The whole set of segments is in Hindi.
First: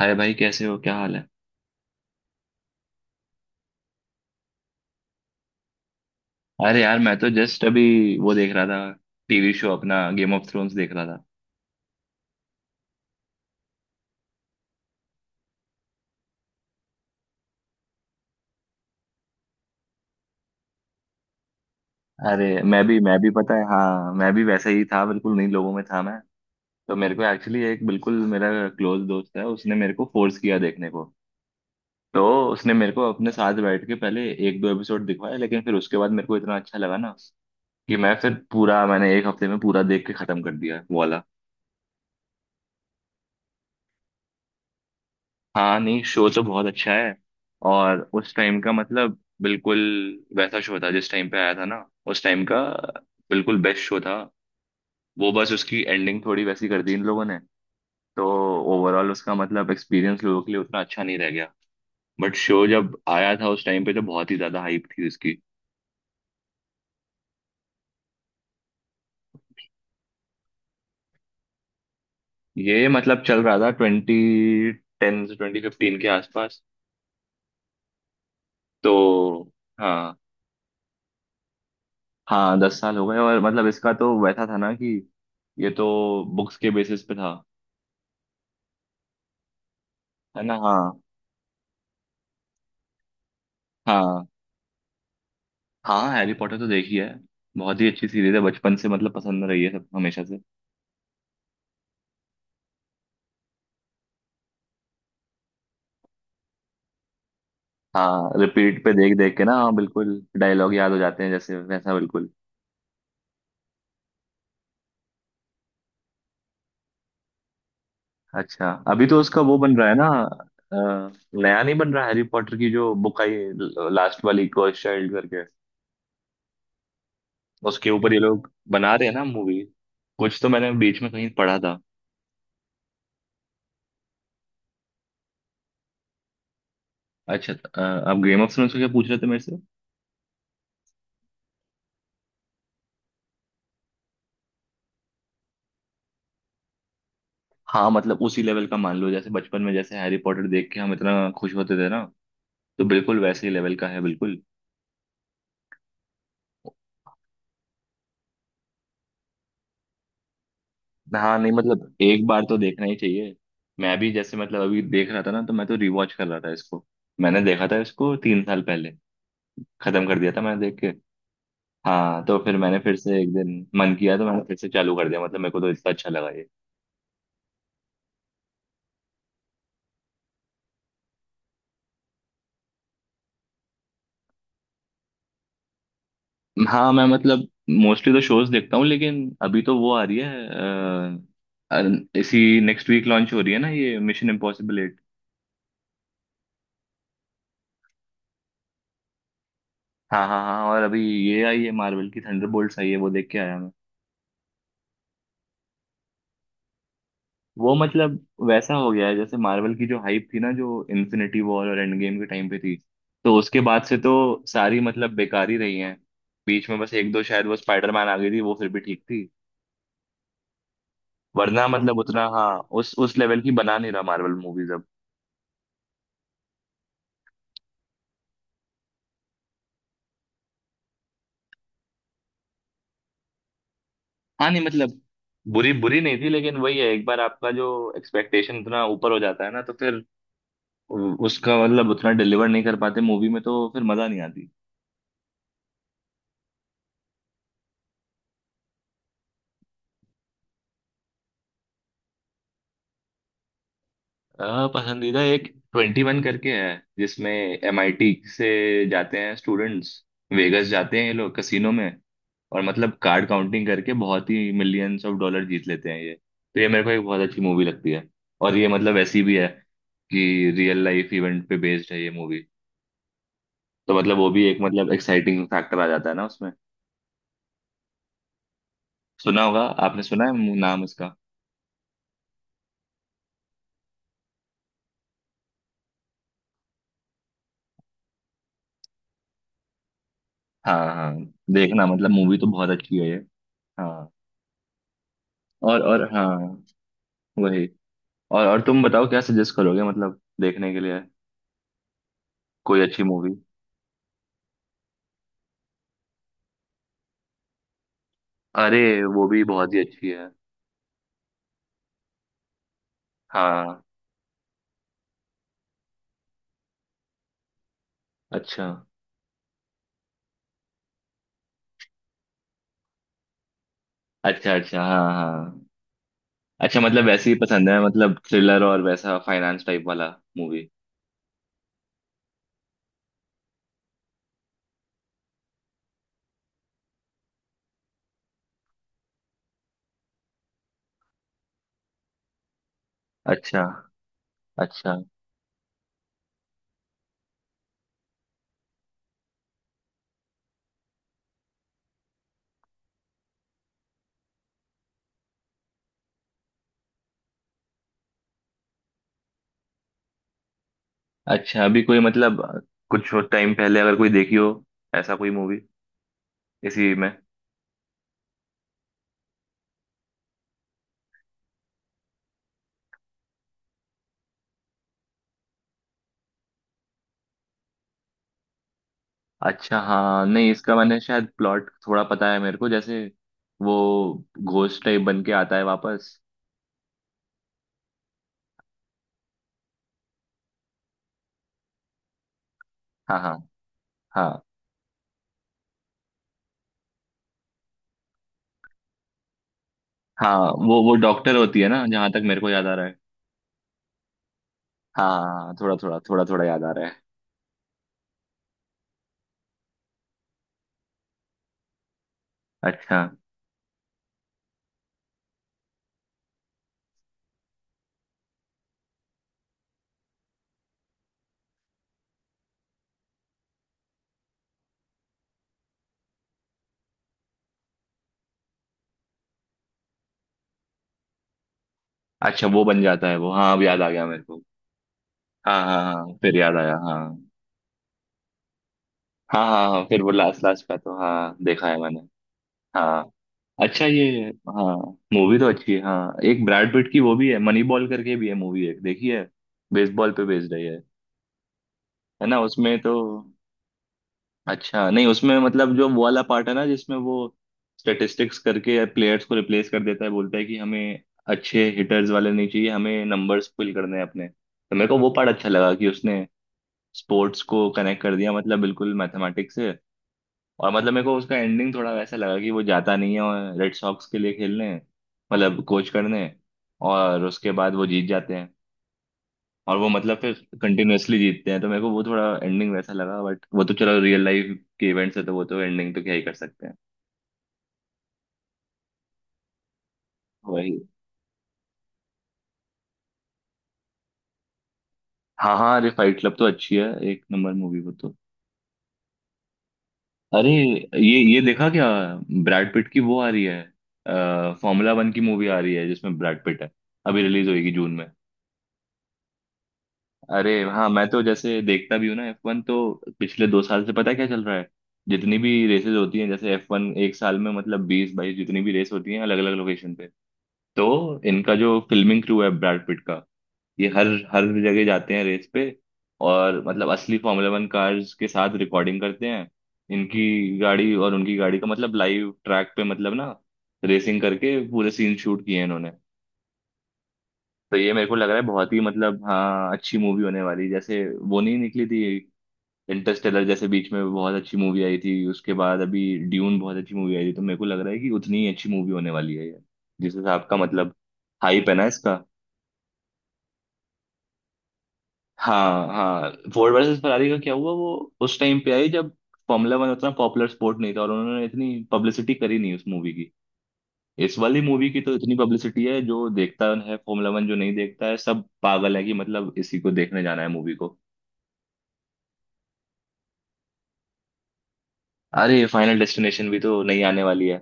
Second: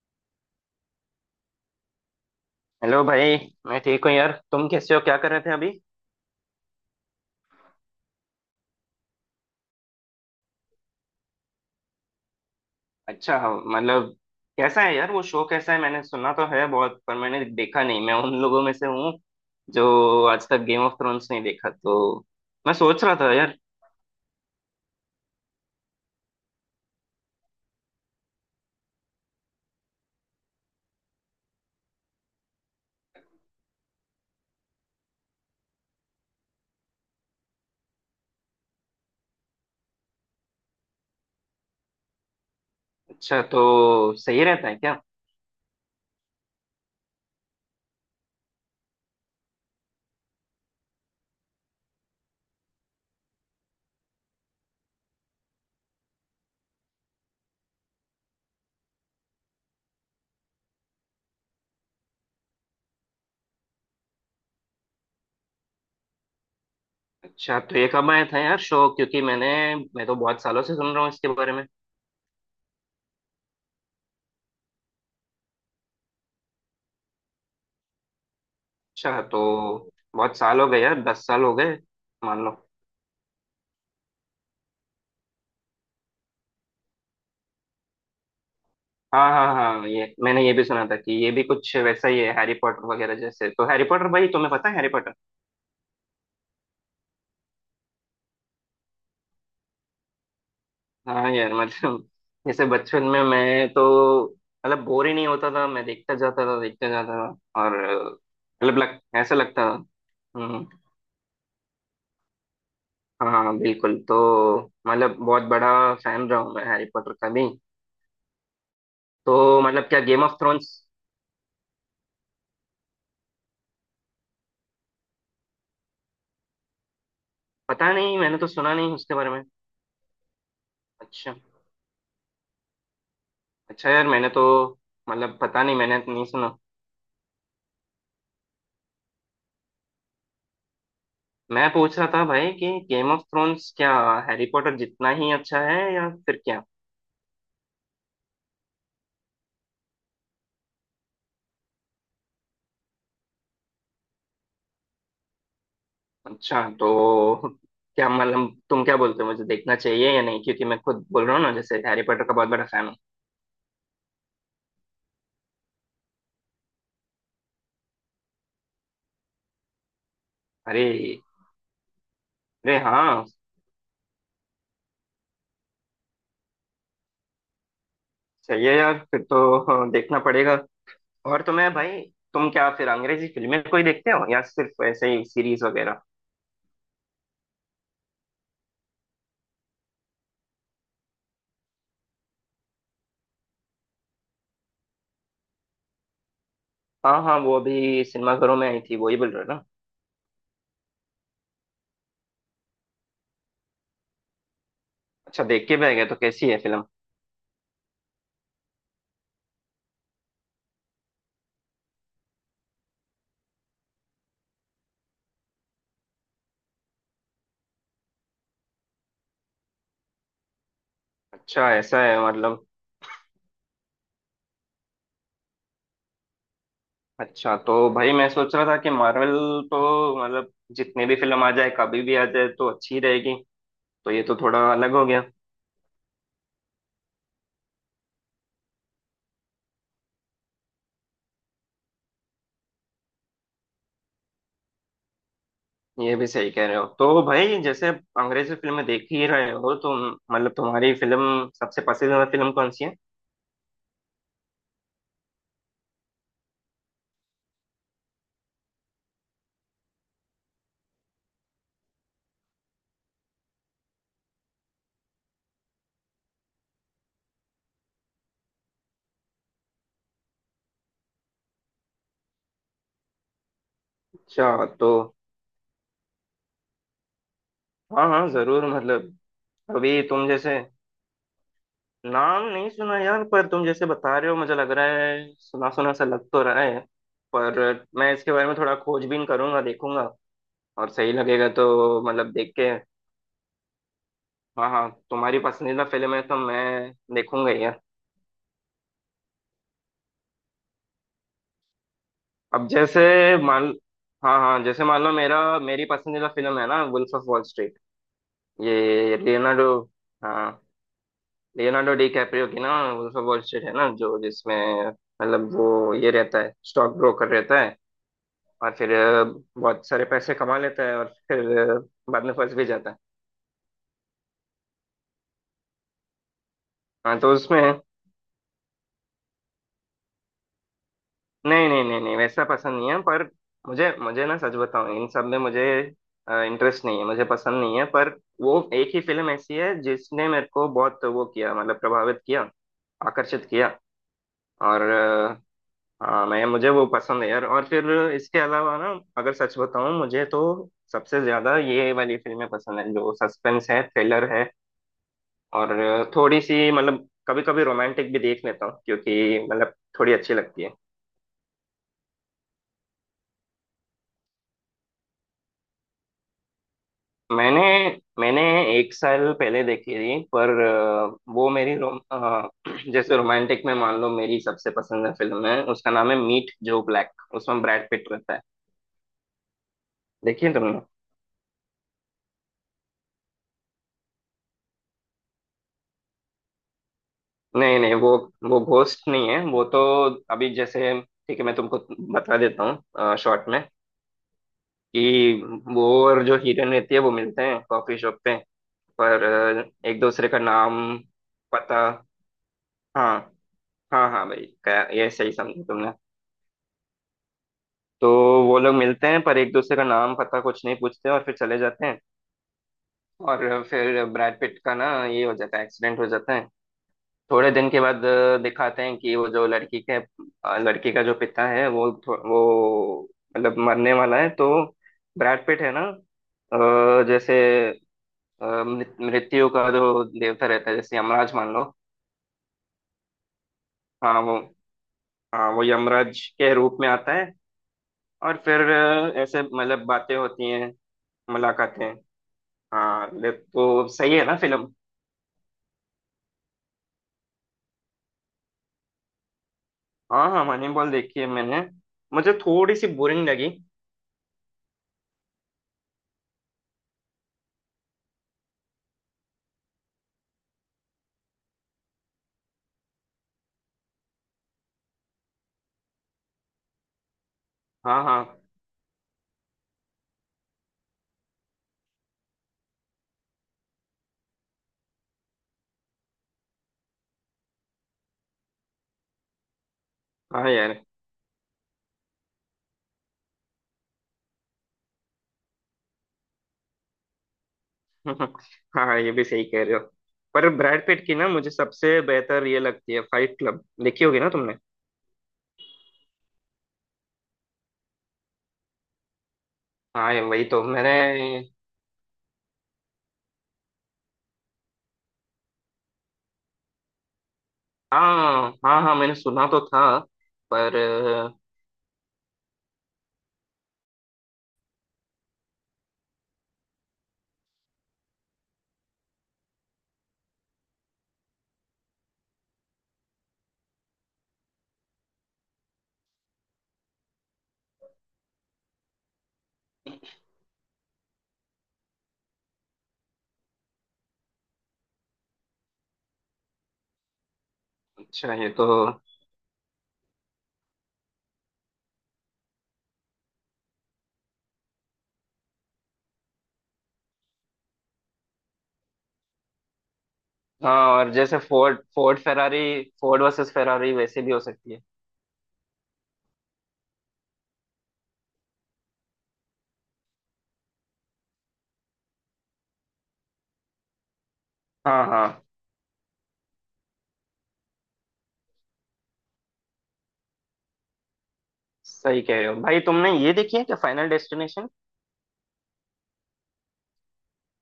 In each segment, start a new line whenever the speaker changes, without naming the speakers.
अरे भाई कैसे हो, क्या हाल है?
हेलो भाई। मैं ठीक हूँ यार। तुम कैसे हो? क्या कर रहे थे अभी?
अरे यार मैं तो जस्ट अभी वो देख रहा था, टीवी शो अपना गेम ऑफ थ्रोन्स देख रहा था।
अच्छा। हाँ, मतलब कैसा है यार वो शो कैसा है? मैंने सुना तो है बहुत पर मैंने देखा नहीं। मैं उन लोगों में से हूँ जो आज तक गेम ऑफ थ्रोन्स नहीं देखा, तो
अरे
मैं
मैं भी
सोच रहा
मैं भी
था
पता
यार।
है, हाँ मैं भी वैसे ही था, बिल्कुल नहीं लोगों में था मैं। तो मेरे को एक्चुअली एक बिल्कुल मेरा क्लोज दोस्त है, उसने मेरे को फोर्स किया देखने को। तो उसने मेरे को अपने साथ बैठ के पहले एक दो एपिसोड दिखवाया, लेकिन फिर उसके बाद मेरे को इतना अच्छा लगा ना कि मैं फिर पूरा मैंने एक हफ्ते में पूरा देख के खत्म कर दिया वो वाला।
अच्छा तो सही रहता है क्या?
हाँ नहीं, शो तो बहुत अच्छा है। और उस टाइम का मतलब बिल्कुल वैसा शो था, जिस टाइम पे आया था ना। उस टाइम का बिल्कुल बेस्ट शो था। वो बस उसकी एंडिंग थोड़ी वैसी कर दी इन लोगों ने, तो ओवरऑल उसका मतलब एक्सपीरियंस लोगों के लिए उतना अच्छा नहीं रह गया। बट शो जब आया था उस टाइम पे तो बहुत ही ज्यादा हाइप थी उसकी।
अच्छा तो ये कब आया था यार शो? क्योंकि मैं तो बहुत सालों से सुन रहा हूँ इसके बारे में।
ये मतलब चल रहा था 2010 से 2015 के आसपास, तो
अच्छा। तो
हाँ।
बहुत साल हो गए यार, दस साल हो गए मान लो।
हाँ 10 साल हो गए, और मतलब इसका तो वैसा था ना कि ये तो बुक्स के बेसिस पे था।
हाँ, हाँ, हाँ,
है
ये
ना,
भी
हाँ
सुना था कि ये भी कुछ वैसा ही है हैरी पॉटर वगैरह जैसे। तो हैरी पॉटर,
हाँ
भाई तुम्हें पता है हैरी पॉटर?
हाँ। हैरी पॉटर तो देखी है, बहुत ही अच्छी सीरीज है, बचपन से मतलब पसंद रही है सब हमेशा से।
हाँ यार मतलब जैसे बचपन में मैं तो मतलब बोर ही नहीं होता था, मैं देखता जाता था देखता जाता था, और
हाँ
मतलब
रिपीट पे देख
ऐसा
देख के ना,
लगता
हाँ
था।
बिल्कुल डायलॉग
हम्म।
याद हो जाते हैं जैसे, वैसा बिल्कुल।
हाँ, बिल्कुल। तो मतलब बहुत बड़ा फैन रहा हूँ मैं हैरी पॉटर का भी।
अच्छा अभी तो उसका वो
तो
बन
मतलब
रहा है
क्या,
ना।
Game of Thrones.
अ, नया नहीं बन रहा, हैरी पॉटर की जो बुक आई लास्ट वाली कर्स चाइल्ड करके, उसके
पता
ऊपर ये
नहीं, मैंने तो
लोग
सुना नहीं
बना रहे हैं
उसके
ना
बारे में।
मूवी। कुछ तो मैंने बीच में कहीं
अच्छा।
पढ़ा था।
अच्छा यार, मैंने तो मतलब पता नहीं, मैंने तो नहीं सुना।
अच्छा, आप गेम ऑफ थ्रोन्स को क्या पूछ रहे थे मेरे से?
मैं पूछ रहा था भाई कि गेम ऑफ थ्रोन्स क्या हैरी पॉटर जितना ही अच्छा है या फिर क्या?
हाँ मतलब उसी लेवल का मान लो, जैसे बचपन में जैसे हैरी पॉटर देख के हम इतना खुश होते थे ना, तो बिल्कुल वैसे ही लेवल का है बिल्कुल।
अच्छा तो क्या मतलब, तुम क्या बोलते हो, मुझे देखना चाहिए या नहीं, क्योंकि मैं खुद बोल रहा
हाँ
हूँ
नहीं
ना जैसे
मतलब
हैरी पॉटर
एक
का
बार
बहुत
तो
बड़ा
देखना
फैन
ही
हूँ।
चाहिए। मैं भी जैसे मतलब अभी देख रहा था ना, तो मैं तो रिवॉच कर रहा था इसको। मैंने देखा था इसको 3 साल पहले, खत्म कर दिया था मैंने देख के।
अरे,
हाँ तो फिर
अरे,
मैंने फिर से
हाँ,
एक दिन मन किया, तो मैंने फिर से चालू कर दिया, मतलब मेरे को तो इतना अच्छा लगा ये।
सही है यार, फिर तो देखना पड़ेगा। और तुम्हें भाई, तुम क्या फिर अंग्रेजी फिल्में कोई देखते हो या सिर्फ ऐसे ही सीरीज वगैरह?
हाँ मैं मतलब मोस्टली तो शोज देखता हूँ, लेकिन अभी तो वो आ रही है, इसी नेक्स्ट वीक लॉन्च हो रही है ना ये मिशन इम्पॉसिबल 8।
हाँ, हाँ, वो अभी सिनेमाघरों में आई थी, वही बोल रहे हो ना?
हाँ हाँ हाँ, और अभी ये आई है मार्वल की, थंडरबोल्ट्स आई है, वो देख के आया।
अच्छा, देख के भी आ गया? तो कैसी है फिल्म?
वो मतलब वैसा हो गया है जैसे मार्वल की जो हाइप थी ना जो इन्फिनिटी वॉर और एंड गेम के टाइम पे थी, तो उसके बाद से तो सारी मतलब बेकार ही रही हैं। बीच में बस एक दो शायद वो स्पाइडरमैन आ गई थी, वो फिर भी ठीक थी। वरना
अच्छा,
मतलब
ऐसा है
उतना, हाँ
मतलब।
उस लेवल की बना नहीं रहा मार्वल मूवीज अब।
अच्छा तो भाई मैं सोच रहा था कि मार्वल, तो मतलब जितने भी फिल्म आ जाए कभी भी आ जाए तो अच्छी रहेगी, तो ये तो
हाँ
थोड़ा
नहीं
अलग
मतलब
हो गया।
बुरी बुरी नहीं थी, लेकिन वही है, एक बार आपका जो एक्सपेक्टेशन इतना ऊपर हो जाता है ना, तो फिर उसका मतलब उतना डिलीवर नहीं कर पाते मूवी में, तो फिर मजा नहीं आती।
ये भी सही कह रहे हो। तो भाई, जैसे आप अंग्रेजी फिल्में देख ही रहे हो, तो मतलब तुम्हारी फिल्म, सबसे पसंदीदा फिल्म कौन सी है?
पसंदीदा एक 21 करके है, जिसमें एमआईटी से जाते हैं स्टूडेंट्स, वेगस जाते हैं ये लोग कसिनो में, और मतलब कार्ड काउंटिंग करके बहुत ही मिलियंस ऑफ डॉलर जीत लेते हैं, ये तो ये मेरे को एक बहुत अच्छी मूवी लगती है। और ये मतलब ऐसी भी है कि रियल लाइफ इवेंट पे बेस्ड है ये मूवी, तो मतलब वो भी एक
अच्छा। तो
मतलब एक्साइटिंग फैक्टर आ जाता है ना उसमें।
हाँ, हाँ, जरूर मतलब।
सुना होगा
अभी
आपने, सुना
तुम
है
जैसे,
नाम इसका?
नाम नहीं सुना यार, पर तुम जैसे बता रहे हो, मुझे लग रहा है सुना सुना सा लग तो रहा है। पर मैं इसके बारे में थोड़ा खोजबीन करूंगा, देखूंगा,
हाँ
और सही
हाँ,
लगेगा तो
देखना मतलब
मतलब
मूवी तो
देख
बहुत
के।
अच्छी है ये। हाँ,
हाँ, हाँ, तुम्हारी
और
पसंदीदा
और
फिल्म है
हाँ
तो मैं देखूंगा ही
वही,
यार।
और तुम बताओ क्या सजेस्ट करोगे मतलब देखने के लिए
अब
कोई
जैसे
अच्छी मूवी?
मान हाँ, हाँ, जैसे मान लो, मेरा मेरी पसंदीदा फिल्म है ना वुल्फ ऑफ वॉल स्ट्रीट।
अरे
ये
वो भी
लियोनार्डो।
बहुत ही अच्छी है।
हाँ, लियोनार्डो डी कैप्रियो की ना वुल्फ ऑफ वॉल स्ट्रीट है
हाँ
ना, जो जिसमें मतलब वो ये रहता है, स्टॉक ब्रोकर रहता है,
अच्छा,
और फिर बहुत सारे पैसे कमा लेता है, और फिर बाद में फंस भी जाता है।
अच्छा। अच्छा, हाँ हाँ। अच्छा मतलब
हाँ
वैसे
तो
ही
उसमें,
पसंद है, मतलब थ्रिलर और वैसा फाइनेंस टाइप वाला मूवी।
नहीं, नहीं, नहीं, नहीं, वैसा पसंद नहीं है पर, मुझे मुझे ना सच बताऊं, इन सब में मुझे इंटरेस्ट नहीं है, मुझे पसंद नहीं है, पर वो एक ही फिल्म ऐसी है जिसने मेरे को बहुत वो किया, मतलब प्रभावित किया, आकर्षित
अच्छा,
किया। और
अच्छा।
हाँ, मैं मुझे वो पसंद है यार। और फिर इसके अलावा ना, अगर सच बताऊं मुझे तो सबसे ज्यादा ये वाली फिल्में पसंद है जो सस्पेंस है, थ्रिलर है, और थोड़ी सी मतलब कभी कभी रोमांटिक भी देख लेता हूँ, क्योंकि मतलब थोड़ी अच्छी लगती है।
अच्छा अभी कोई मतलब कुछ टाइम पहले अगर कोई देखी हो ऐसा कोई मूवी इसी में?
मैंने मैंने एक साल पहले देखी थी, पर वो मेरी रोम अ, जैसे रोमांटिक में मान लो मेरी सबसे पसंदीदा फिल्म है, उसका नाम है मीट जो ब्लैक, उसमें ब्रैड पिट रहता है।
अच्छा हाँ
देखी
नहीं,
है
इसका
तुमने?
मैंने शायद प्लॉट थोड़ा पता है मेरे को, जैसे वो घोस्ट टाइप बन के आता है वापस।
नहीं, नहीं, वो घोस्ट नहीं है, वो तो, अभी जैसे ठीक है, मैं तुमको बता देता हूँ
हाँ हाँ
शॉर्ट में
हाँ
कि वो और जो हीरोइन रहती है, वो मिलते हैं कॉफी शॉप पे, पर एक दूसरे
हाँ,
का नाम
वो डॉक्टर होती है
पता।
ना, जहां तक मेरे को याद आ रहा है।
हाँ, हाँ, हाँ भाई, ये सही
हाँ
समझे
थोड़ा
तुमने।
थोड़ा थोड़ा थोड़ा याद आ रहा है।
तो वो लोग मिलते हैं पर एक दूसरे का नाम पता कुछ नहीं पूछते और फिर चले जाते हैं।
अच्छा,
और फिर ब्रैड पिट का ना ये हो जाता है, एक्सीडेंट हो जाता है। थोड़े दिन के बाद दिखाते हैं कि वो जो लड़की का जो पिता है, वो मतलब मरने वाला है, तो ब्रैड पिट है ना, जैसे मृत्यु का जो देवता रहता है, जैसे यमराज मान लो।
अच्छा वो बन जाता है वो, हाँ अब याद आ गया
हाँ
मेरे
वो
को।
हाँ,
हाँ
वो
हाँ हाँ
यमराज
फिर
के
याद आया,
रूप में
हाँ।
आता है। और फिर ऐसे
हाँ हाँ हाँ
मतलब
फिर वो
बातें
लास्ट
होती
लास्ट
हैं,
का तो हाँ देखा है
मुलाकातें।
मैंने।
हाँ,
हाँ
ले
अच्छा,
तो
ये
सही है ना फिल्म?
हाँ मूवी तो अच्छी है। हाँ, एक ब्रैड पिट की वो भी है, मनी बॉल करके भी है मूवी एक देखी है, बेसबॉल पे
हाँ, हाँ,
बेस्ड है
मनी
ये।
बॉल देखी है मैंने,
है
मुझे
ना?
थोड़ी
उसमें
सी
तो
बोरिंग लगी।
अच्छा, नहीं उसमें मतलब जो वो वाला पार्ट है ना जिसमें वो स्टेटिस्टिक्स करके प्लेयर्स को रिप्लेस कर देता है, बोलता है कि हमें अच्छे हिटर्स वाले नहीं चाहिए, हमें नंबर्स फिल करने हैं अपने, तो मेरे को वो पार्ट अच्छा लगा कि उसने स्पोर्ट्स को कनेक्ट
हाँ,
कर दिया
हाँ,
मतलब बिल्कुल मैथमेटिक्स से। और मतलब मेरे को उसका एंडिंग थोड़ा वैसा लगा कि वो जाता नहीं है और रेड सॉक्स के लिए खेलने, मतलब कोच करने, और उसके बाद वो जीत जाते हैं, और वो मतलब फिर
हाँ यार
कंटिन्यूअसली जीतते हैं, तो मेरे को वो थोड़ा एंडिंग वैसा लगा, बट वो तो चलो रियल लाइफ के इवेंट्स है तो वो तो एंडिंग तो क्या ही कर सकते हैं।
हाँ, हाँ, ये भी सही कह रहे हो। पर
वही
ब्रैड पिट की ना मुझे सबसे बेहतर ये लगती है, फाइट क्लब देखी होगी ना तुमने।
हाँ हाँ, अरे फाइट क्लब तो अच्छी है, एक नंबर मूवी वो तो।
हाँ, ये वही
अरे
तो मैंने।
ये देखा क्या? ब्रैड पिट की वो आ रही है, फॉर्मूला वन की मूवी आ रही है जिसमें ब्रैड पिट है, अभी रिलीज होगी जून में।
हाँ, हाँ, हाँ, मैंने सुना तो था,
अरे
पर
हाँ मैं तो जैसे देखता भी हूँ ना F1 तो, पिछले 2 साल से पता है क्या चल रहा है। जितनी भी रेसेस होती हैं, जैसे एफ वन एक साल में मतलब 20-22 जितनी भी रेस होती हैं अलग अलग लोकेशन पे, तो इनका जो फिल्मिंग क्रू है ब्रैड पिट का, ये हर हर जगह जाते हैं रेस पे, और मतलब असली Formula 1 कार्स के साथ रिकॉर्डिंग करते हैं, इनकी गाड़ी और उनकी गाड़ी का मतलब लाइव ट्रैक पे मतलब ना रेसिंग करके पूरे सीन शूट किए हैं इन्होंने। तो ये मेरे को लग
अच्छा
रहा है
ये तो।
बहुत ही मतलब हाँ अच्छी मूवी होने वाली है। जैसे वो नहीं निकली थी, इंटरस्टेलर जैसे बीच में बहुत अच्छी मूवी आई थी, उसके बाद अभी ड्यून बहुत अच्छी मूवी आई थी, तो मेरे को लग रहा है कि उतनी ही अच्छी मूवी होने वाली है ये, जिस हिसाब का
हाँ,
मतलब
और जैसे
हाइप है
फोर्ड
ना इसका।
Ford Ferrari Ford versus Ferrari वैसे भी हो सकती है।
हाँ हाँ, फोर्ड वर्सेस फरारी का क्या हुआ? वो उस टाइम पे आई जब Formula 1 उतना पॉपुलर स्पोर्ट नहीं था, और उन्होंने इतनी पब्लिसिटी करी नहीं उस मूवी की, इस वाली मूवी की
हाँ,
तो
हाँ,
इतनी पब्लिसिटी है, जो देखता है Formula 1, जो नहीं देखता है, सब पागल है कि मतलब इसी को देखने जाना है मूवी को।
सही कह रहे हो भाई। तुमने ये देखी है क्या, फाइनल डेस्टिनेशन?
अरे फाइनल डेस्टिनेशन भी तो नहीं आने वाली है?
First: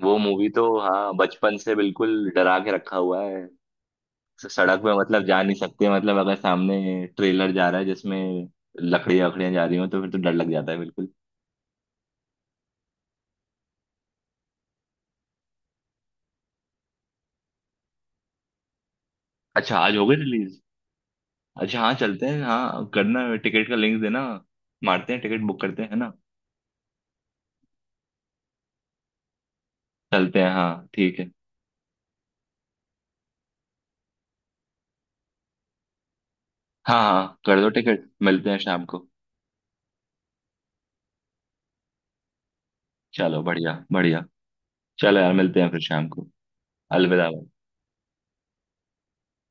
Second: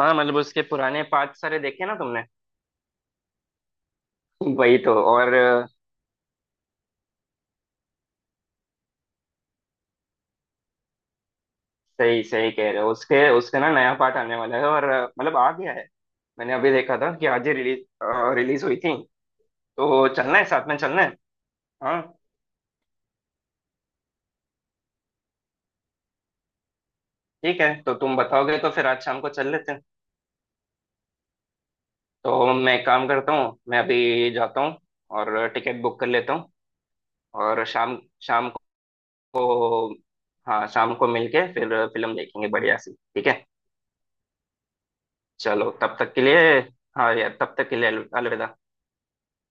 हाँ,
वो
मतलब
मूवी तो
उसके पुराने
हाँ
पार्ट
बचपन
सारे
से
देखे ना तुमने।
बिल्कुल डरा के रखा हुआ है,
वही
सड़क पे
तो।
मतलब
और
जा नहीं सकते, मतलब अगर सामने ट्रेलर जा रहा है जिसमें लकड़ियां वकड़ियां जा रही हो तो फिर तो डर लग जाता है बिल्कुल।
सही, सही कह रहे हो, उसके उसका ना नया पार्ट आने वाला है और मतलब आ गया है। मैंने अभी देखा था कि आज ही रिलीज रिलीज हुई थी।
अच्छा आज हो
तो
गई
चलना है,
रिलीज?
साथ में चलना है।
अच्छा हाँ
हाँ,
चलते हैं, हाँ करना है, टिकट का लिंक देना, मारते हैं, टिकट बुक करते हैं, है ना?
ठीक है तो तुम बताओगे तो फिर आज शाम को चल लेते हैं।
चलते हैं हाँ ठीक है।
तो मैं एक काम करता हूँ, मैं अभी जाता हूँ और टिकट बुक कर लेता हूँ।
हाँ हाँ कर
और
दो,
शाम
टिकट
शाम
मिलते हैं शाम को।
को, हाँ, शाम को मिलके फिर फिल्म देखेंगे बढ़िया सी, ठीक
चलो
है।
बढ़िया बढ़िया, चलो यार मिलते हैं
चलो,
फिर
तब
शाम
तक के
को,
लिए, हाँ
अलविदा।
यार, तब तक के लिए अलविदा।